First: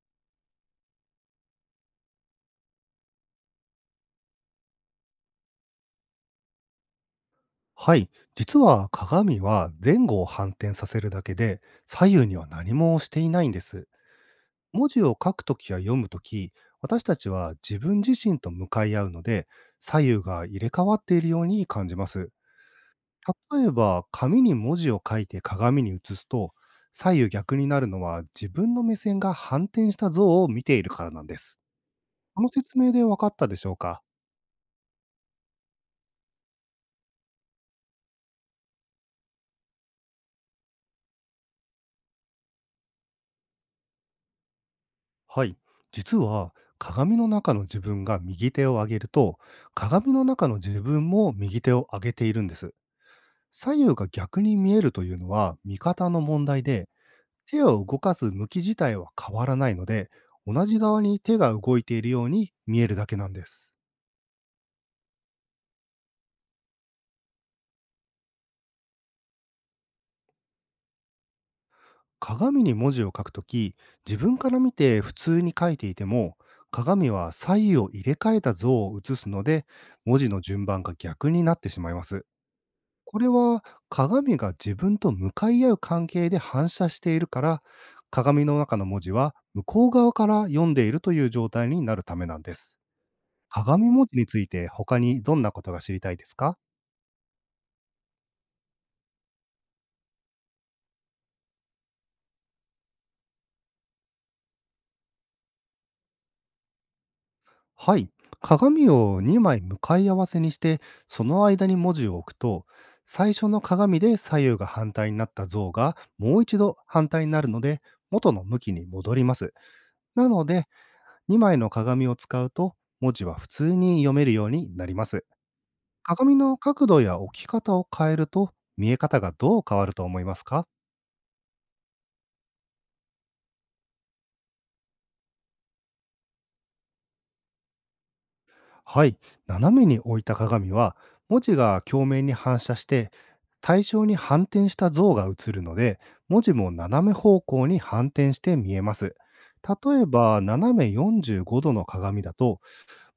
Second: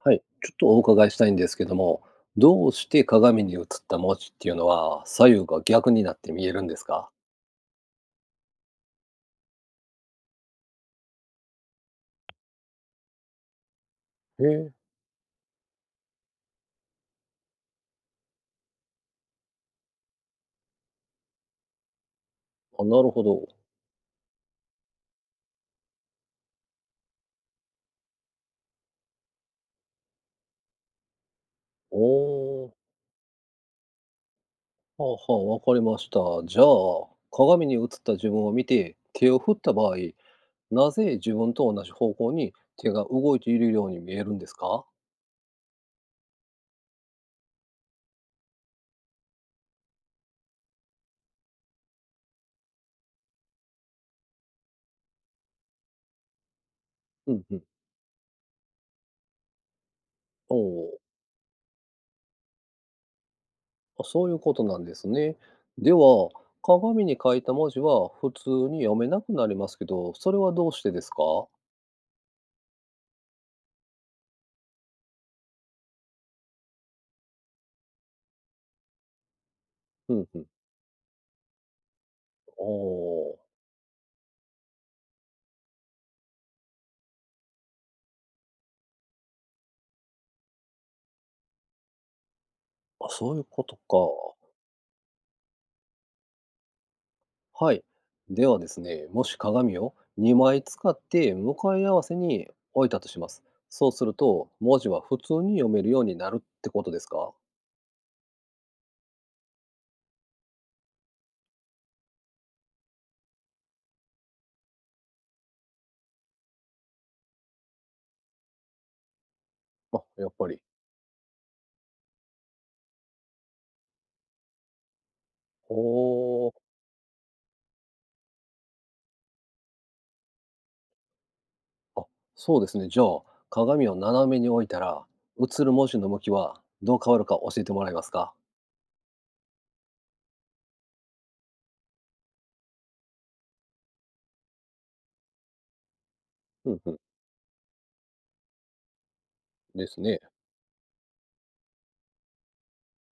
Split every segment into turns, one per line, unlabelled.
はい、ちょっとお伺いしたいんですけども、どうして鏡に映った文字っていうのは左右が逆になって見えるんですか？
はい。実は鏡は前後を反転させるだけで、左右には何もしていないんです。
へえ。
文字を書くときや読むとき、私たちは自分自身と向かい合うので、左右が入れ替わっているように感じます。
あ、なるほど。
例えば、紙に文字を書いて鏡に映すと、左右逆になるのは自分の目線が反転した像を見ているからなんです。この
おー。
説明で分かったでしょうか？
はあはあ、わかりました。じゃあ、鏡に映った自分を見て手を振った場合、なぜ自分と同じ方向に手が動いているように見えるんですか？
はい。実は、鏡の中の自分が右手を上げると、鏡の中の自分も右手を上げているんです。左右が逆に見えるというのは見方の問題で、
うんう
手
ん。
を動かす向き自体は変わらないので、
お
同じ側
お。
に手が動いているように見えるだけなんです。
あ、そういうことなんですね。では、鏡に書いた文字は普通に読めなくなりますけど、それはどうしてですか？
鏡に文字を書くとき、自分から見て普通に書いていても、鏡は左右を入れ替えた像を写すので、
う
文
ん
字
う
の
ん。
順番が逆になってしまいます。
お
これ
お。
は鏡が自分と向かい合う関係で反射しているから、鏡の中の文字は向こう側から読んでいるという状態になるためなんです。
あ、そういうこと
鏡文字につい
か。
て他にどんなことが知りたいですか？
はい。ではですね、もし鏡を2枚使って向かい合わせに置いたとします。そうすると、文字は普通に読めるようになるってことですか？
はい。鏡を2枚向かい合わせにして、その間に文字を置くと、最初の鏡で左右が反対になった像がもう一度反対になるので、元の向きに戻ります。
あ、や
な
っ
の
ぱり。
で、2枚の鏡を使うと、文字は普通に読めるようになります。
お
鏡
お。
の角度や置き方を変えると、見え方がどう変わると思いますか？
あ、そうですね。じゃあ、鏡を斜めに置いたら、映る文字の向きはどう変わるか教えてもらえますか？
はい、斜めに置いた鏡は、文字が鏡面に反射して、対象に反転した像が映るので、文字も
うんうん。
斜め方向に反転して見えます。
です
例え
ね。
ば、斜め45度の鏡だと、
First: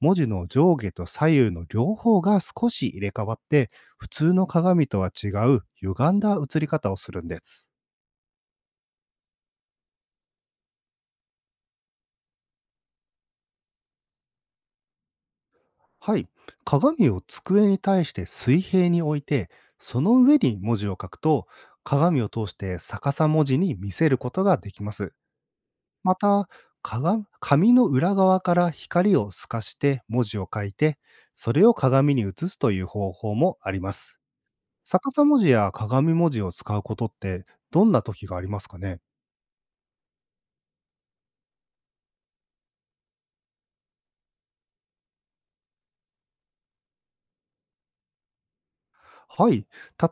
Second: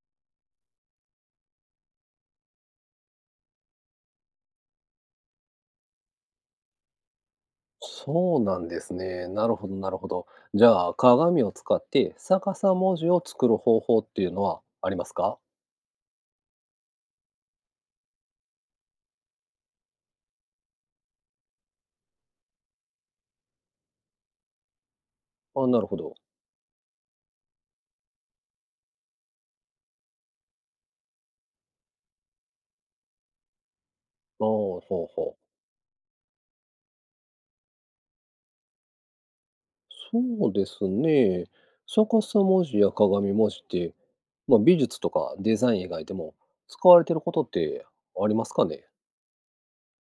文字の上下と左右の両方が少し入れ替わって、普通の鏡とは違う歪んだ映り方をするんです。
そうなんですね。なるほど、なるほど。じゃあ、鏡を使って逆さ文字を作る方法っていうのはありますか？
はい。鏡を机に対して水平に置いて、その上に文字を書くと、鏡を通して逆さ文字に見せることができます。
あ、なるほど。
また、鏡紙の裏側から光を透かして文字を書いて、それを鏡に映すという方法もあります。
ああ、ほ
逆
う
さ
ほ
文字
う。
や鏡文字を使うことって、どんな時がありますかね？
そうですね。逆さ文字や鏡文字って、まあ、美術とかデザイン以外でも使われてることってありますかね？
はい。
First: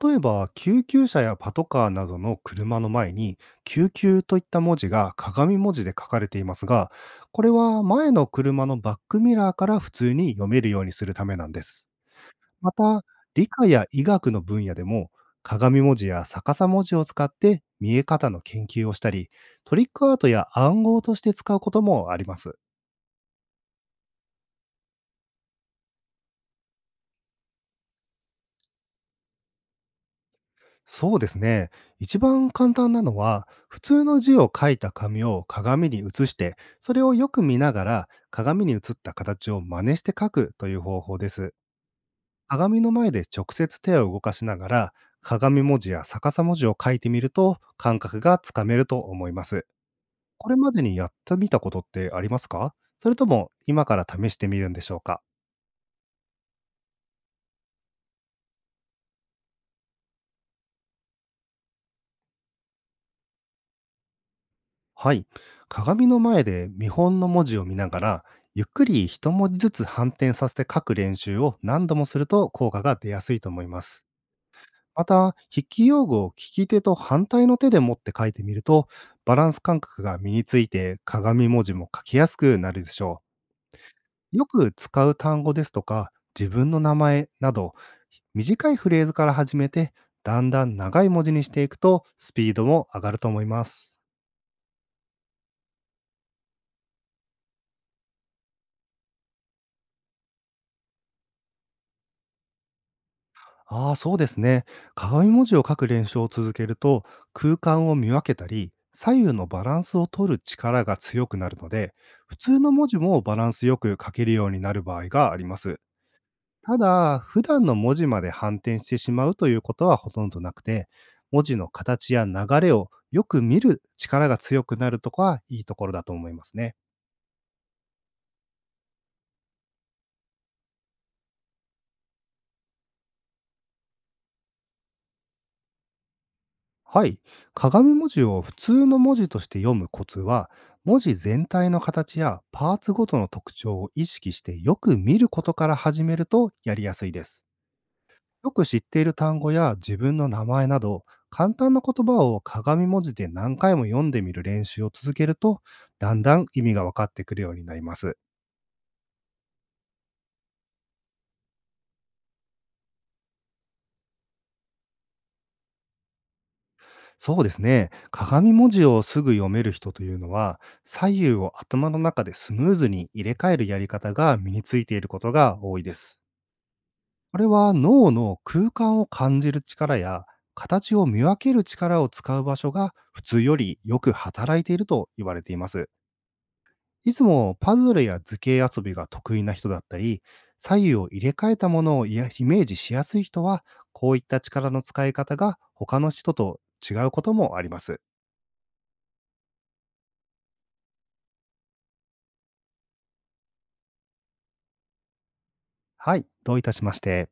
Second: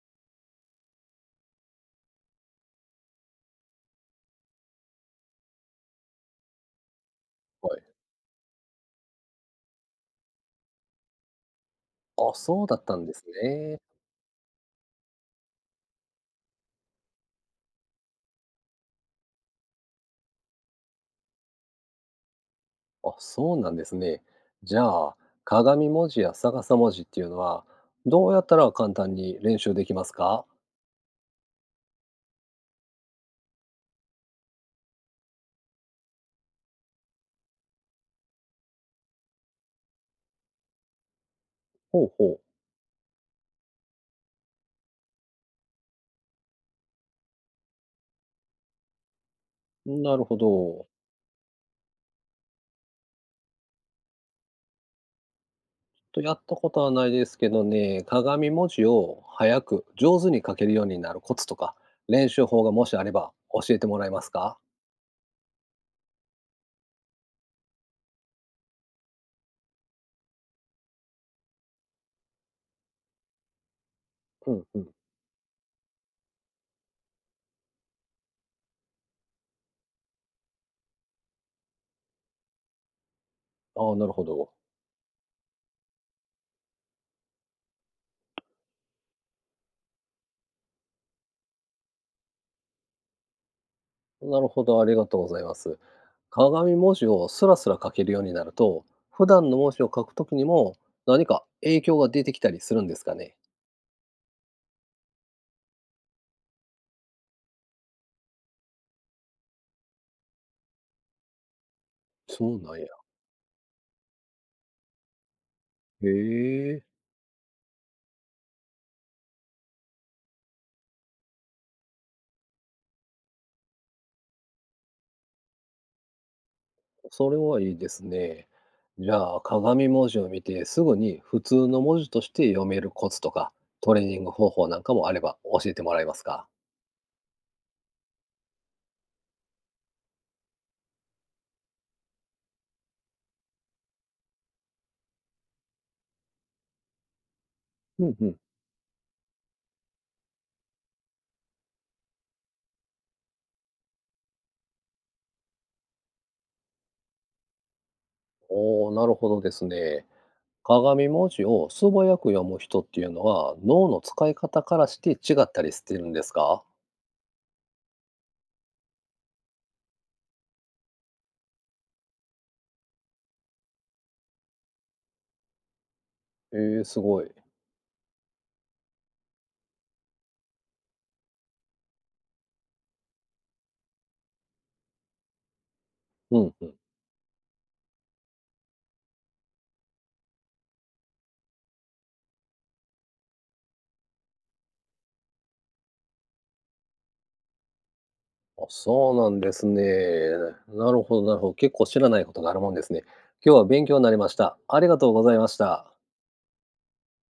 例えば、救急車やパトカーなどの車の前に、救急といった文字が鏡文字で書かれていますが、これ
はい。
は前の車のバックミラーから普通に読めるようにするためなんです。
あ、そう
ま
だった
た、
んです
理科
ね。
や医学の分野でも、鏡文字や逆さ文字を使って見え方の研究をしたり、トリックアートや暗号として使うこともあります。
あ、そうなんですね。じゃあ、鏡文字や逆さ文字っていうのは、どうやったら簡単に練習できますか？
そうですね。一番簡単なのは、普通の字を書いた紙を鏡に映して、それをよく見ながら、鏡に映った形を真似して書くという方法です。
ほうほう。
鏡の前で直接手を動かしながら、鏡文字や逆さ文字を書いてみると、感覚がつかめると思います。
なるほ
これまで
ど。
にやってみたことってありますか？それとも、今から試してみるんでしょうか？
と、やったことはないですけどね、鏡文字を早く上手に書けるようになるコツとか、練習法がもしあれば教えてもらえますか？
はい。鏡の前で見本の文字を見ながら、ゆっくり一文字ずつ反転させて書く練習を何度もすると効果が出やすいと思います。
うんうん。
また、筆記用具を利き手と反対の手で持って書いてみると、バランス感覚が身について鏡文字も書きやすくなるでしょ
ああ、なるほ
う。よ
ど。
く使う単語ですとか、自分の名前など、短いフレーズから始めて、だんだん長い文字にしていくと、スピードも上がると思います。
なるほど、ありがとうございます。鏡文字をスラスラ書けるようになると、普段の文字を書くときにも何か影響が出てきたりするんですかね？
ああ、そうですね。鏡文字を書く練習を続けると、空間を見分けたり、左右のバランスを取る力が強くなるので、普
そ
通
う
の
なん
文
や。
字もバランスよく書けるようになる場合があります。
へ
た
え。
だ、普段の文字まで反転してしまうということはほとんどなくて、文字の形や流れをよく見る力が強くなるとこはいいところだと思いますね。
それはいいですね。じゃあ、鏡文字を見てすぐに普通の文字として読めるコツとか、トレーニング方法なんかもあれば教えてもらえますか？
はい。鏡文字を普通の文字として読むコツは、文字全体の形やパーツごとの特徴を意識してよく見ることから始めるとやりやすいです。
うんうん。
よく知っている単語や自分の名前など、簡単な言葉を鏡文字で何回も読んでみる練習を続けると、だんだん意味が分かってくるようになります。
おー、なるほどですね。鏡文字を素早く読む人っていうのは脳の使い方からして違ったりしてるんですか？
そうですね。鏡文字をすぐ読める人というのは、左右を頭の中でスムーズに入れ替えるやり方が身についていることが多いです。
えー、すごい。
これは脳の空間を感じる力や形を見分ける力を使う場所が普通よりよく働いていると言われています。
うんうん。
いつもパズルや図形遊びが得意な人だったり、左右を入れ替えたものを、いや、イメージしやすい人は、こういった力の使い方が他の人と違うこともあります。
あ、そうなんですね。なるほど、なるほど。結構知らないことがあるもんですね。今日は勉強になりました。ありがとうございました。
はい、どういたしまして。